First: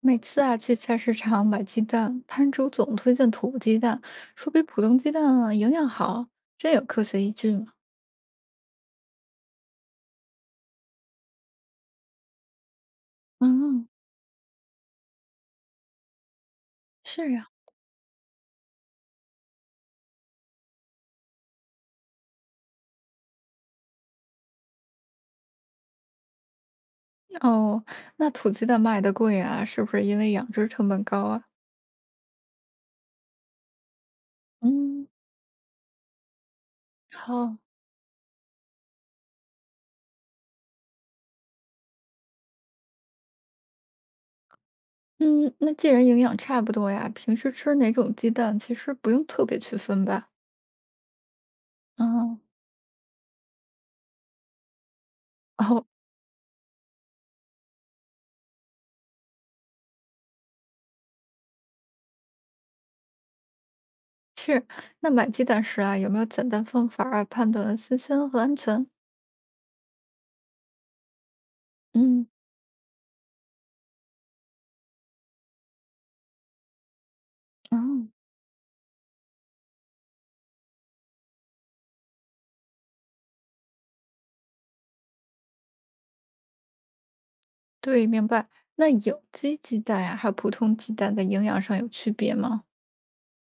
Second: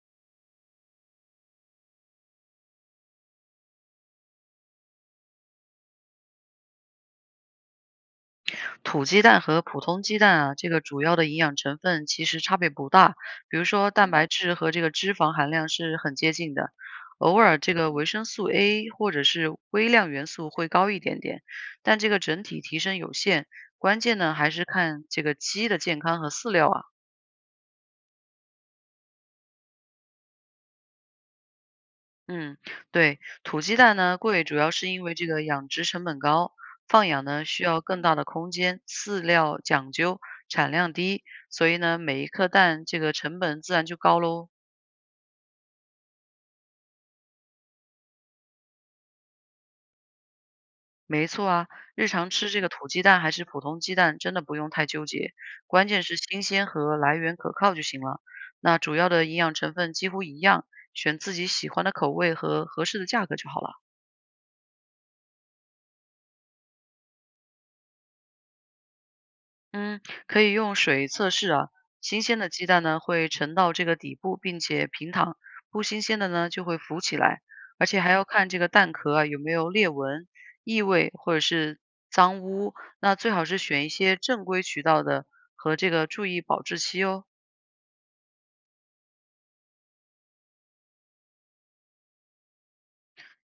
每次啊去菜市场买鸡蛋，摊主总推荐土鸡蛋，说比普通鸡蛋啊营养好，真有科学依据吗？土鸡蛋和普通鸡蛋啊，这个主要的营养成分其实差别不大，比如嗯，说蛋白质和这个脂肪含量是很接近的，是偶呀，尔这个维生素 A 或者是微量元素会高一点点，但这个整体提升有限。关键呢，还是看这个鸡的健康和饲料啊。哦，那土鸡蛋卖的贵啊，是不是因为养殖成本高啊？嗯，对，土鸡蛋呢贵，主要是因嗯，为这个养殖成本高，放养呢好，需要更大的空间，饲料讲究，产量低，所以呢每一颗蛋这个成本自然就高喽。嗯，那既然营养差不多呀，平时吃哪种鸡蛋其实不用特别区分吧？没错啊，日常嗯吃这个土鸡蛋还是普通鸡蛋，真的不用太纠结，哦，关键是新鲜和来源可靠就行了。那主要的营养成分几乎一样，选自己喜欢的口味和合适的价格就好了。是，那买鸡蛋时啊，有没有简单方法啊判断新鲜和安全？嗯，可以用水测试啊。新嗯鲜的鸡蛋呢会沉到这个底部，并且平躺；不新鲜的呢就会浮起来，而且嗯。还要看这个蛋壳啊有没有裂纹、异味或者是脏污。那最好是选一些正规渠道的和这个注意保质期哦。对，明白。那有机鸡蛋呀，还有普通鸡蛋在营养上有区别吗？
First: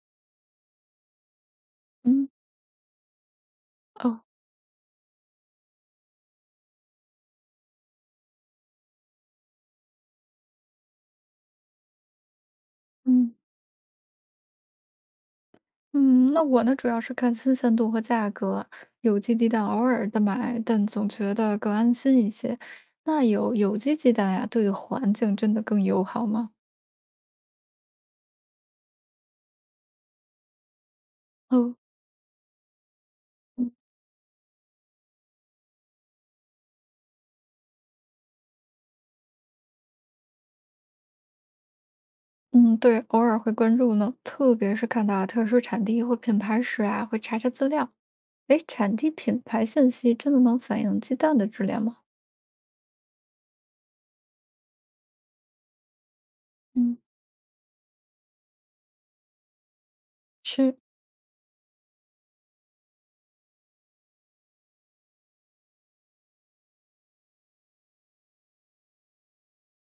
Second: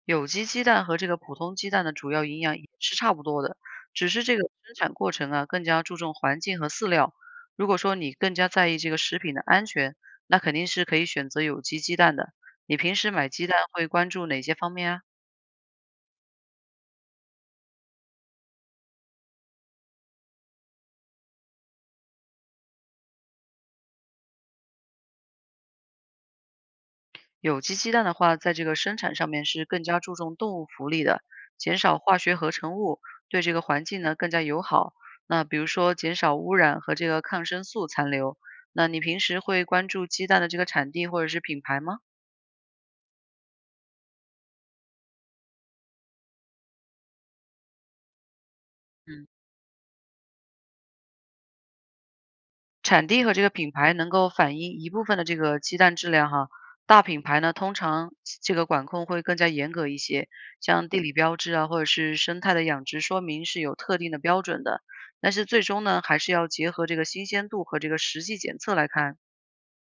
有机鸡蛋和这个普通鸡蛋的主要嗯，营养也是差不多的，只哦，是这个生产过程啊更加注重环境和饲料。如果说你更加在意这个食品的安全，那肯定是可以选择有机鸡蛋的。你平时买嗯鸡蛋会关注哪些方面啊？嗯，那我呢，主要是看新鲜度和价格。有机鸡蛋偶尔的买，但总觉得更安心一些。那有机鸡蛋呀，对环境真的更友好吗？有机鸡蛋的话，在这个生产上面是更加注重动物福利的，哦，减少化学合成物，对这个嗯，环境呢更加友好。那比如说减少污染和这个抗生素残留。那你平时会关注鸡蛋的这个产地或者是品牌吗？嗯，对，偶尔会关注呢，特别是看到特殊产地或品牌时啊，会查查资料。哎，产地嗯，品牌信息真的能反映鸡蛋的质量吗？产地和这个品牌能够反映一部分的这个鸡蛋质量哈。嗯，大品牌呢，通常这个管控会更加严格一些，是像地理标志啊，或者是生态的养殖说明是有特定的标准的。但是最终呢，还是要结合这个新鲜度和这个实际检测来看。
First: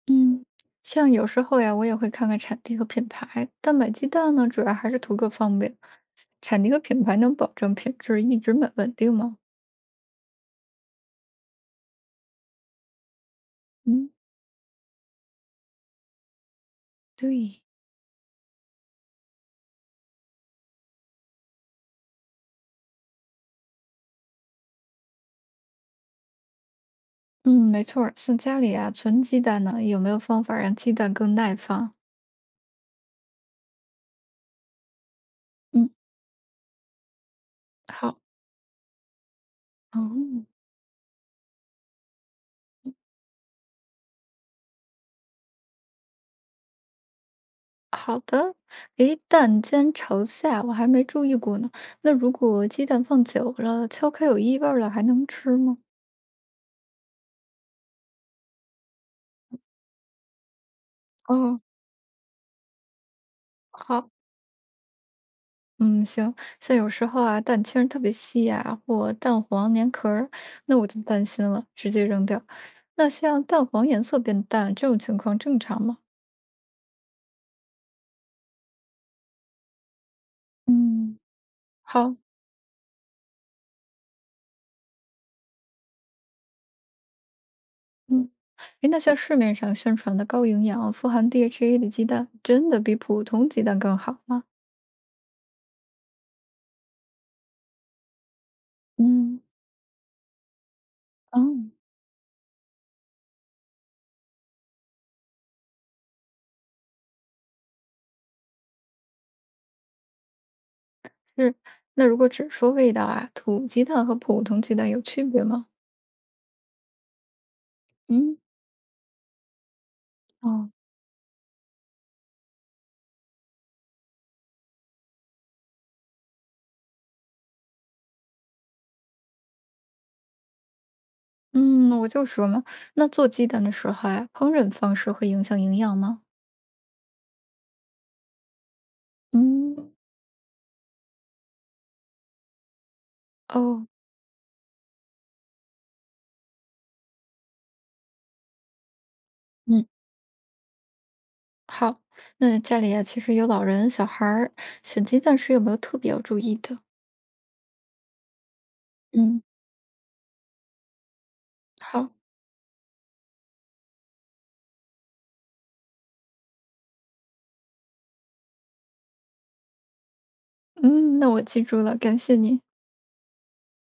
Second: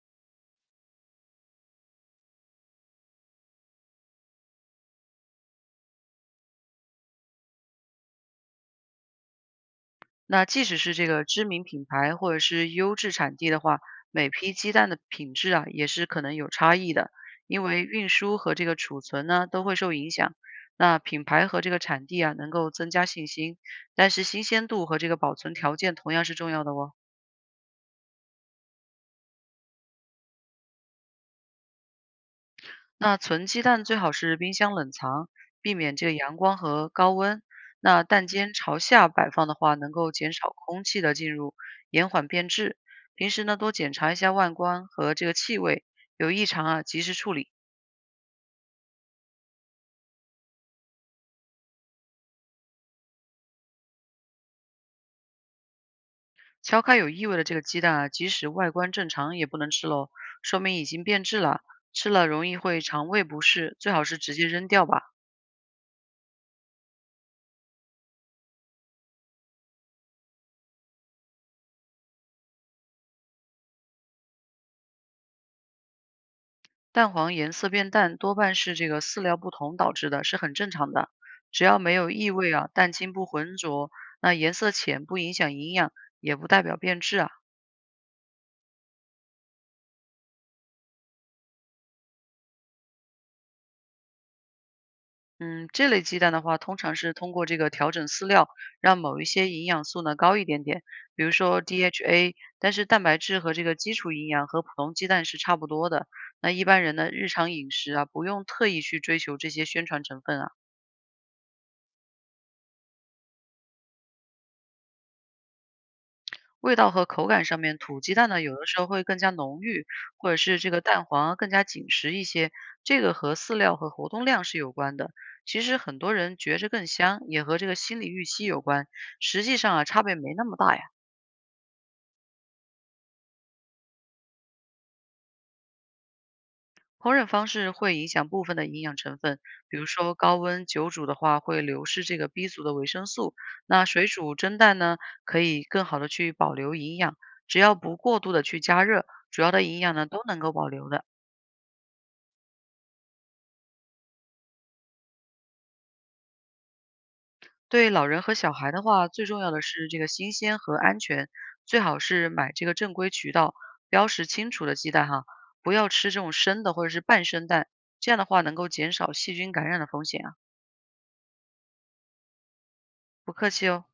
嗯，像有时候呀，我也会看看产地和品牌，但买鸡蛋呢，主要还是图个方便。产地和品牌能保证品质一直稳定吗？那即使是这个知名品牌或者是优质产地的话，嗯每批鸡蛋的品质啊也是可能有差异的，对，因为运输和这个储存呢都会受影响。那品牌和这个产地啊能够增加信心，但是新鲜度和这个保存条件同样是重要的哦。嗯，没错儿。像家里啊存鸡蛋呢，有没有方法让鸡蛋更耐放？那存鸡蛋最好是冰箱冷藏，避嗯，免这个阳光和高温。那好蛋尖朝下摆放的话，能够减嗯，少空气的进入，延缓变质。平时呢，多检查一下外观和这个气味，有异常啊，及时处理。好的。诶，蛋煎朝下，我还没注意过呢。那如果鸡蛋放久了，敲开有异味儿了，还能吃吗？敲开有异味的这个鸡蛋啊，即使外观正常也不能吃喽，说明已经变质哦，了，吃了容易会肠胃不适，最好好。是直接扔掉吧。嗯，行，像有时候啊，蛋清儿特别稀呀，或蛋黄粘壳儿，那我就担心了，直接扔掉。那像蛋黄颜色变淡这种情况正常吗？蛋黄颜色变淡多半是这个饲料不同导致的，是很正常的。嗯，只要没有好，异味啊，蛋清不浑浊，那颜色浅不影响营养，也不代表变质啊。嗯，诶，那像市面上宣传的高营养、富含 DHA 的鸡蛋，真的比普通鸡蛋更好吗？嗯，这类鸡蛋的话，通常是通过这个调整饲料，让某一嗯，些营养素呢高一点点，比如说 哦。DHA，但是蛋白质和这个基础营养和普通鸡蛋是差不多的。那一般人呢，日常饮食啊，不用特意去追求这些宣传成分啊。是，那如果只说味道啊，土鸡蛋和普通鸡蛋有区别吗？味道和口感上面，土鸡蛋嗯，呢有的时候会更加浓郁，或者是哦，这个蛋黄啊更加紧实一些，这个和饲料和活动量是有关的。其实很多人觉着更香，也和这个心理预期有关，实际上啊差别没那么大呀。嗯，我就说嘛，那做鸡蛋的时候呀，烹饪方式会影响营养吗？烹饪方式会影响部分的营养成分，比如嗯，说高温久煮的话会流失这个 B 族的维生素，那哦，水煮蒸蛋呢可以更好的去保留营养，只要不过度的去加热，主要的营嗯，养呢都能够保留的。好。那家里啊，其实有老人、小孩儿，选鸡蛋时有没有特别要注意的？对老人和小孩的话，最重嗯。要的是这个新鲜和安全，最好好，是买这个正规渠道、标识清楚的鸡蛋哈，不要吃这种生的或者是半生蛋，这样的话能够减少细菌感染的风险啊。嗯，那我记住了，感谢你。不客气哦。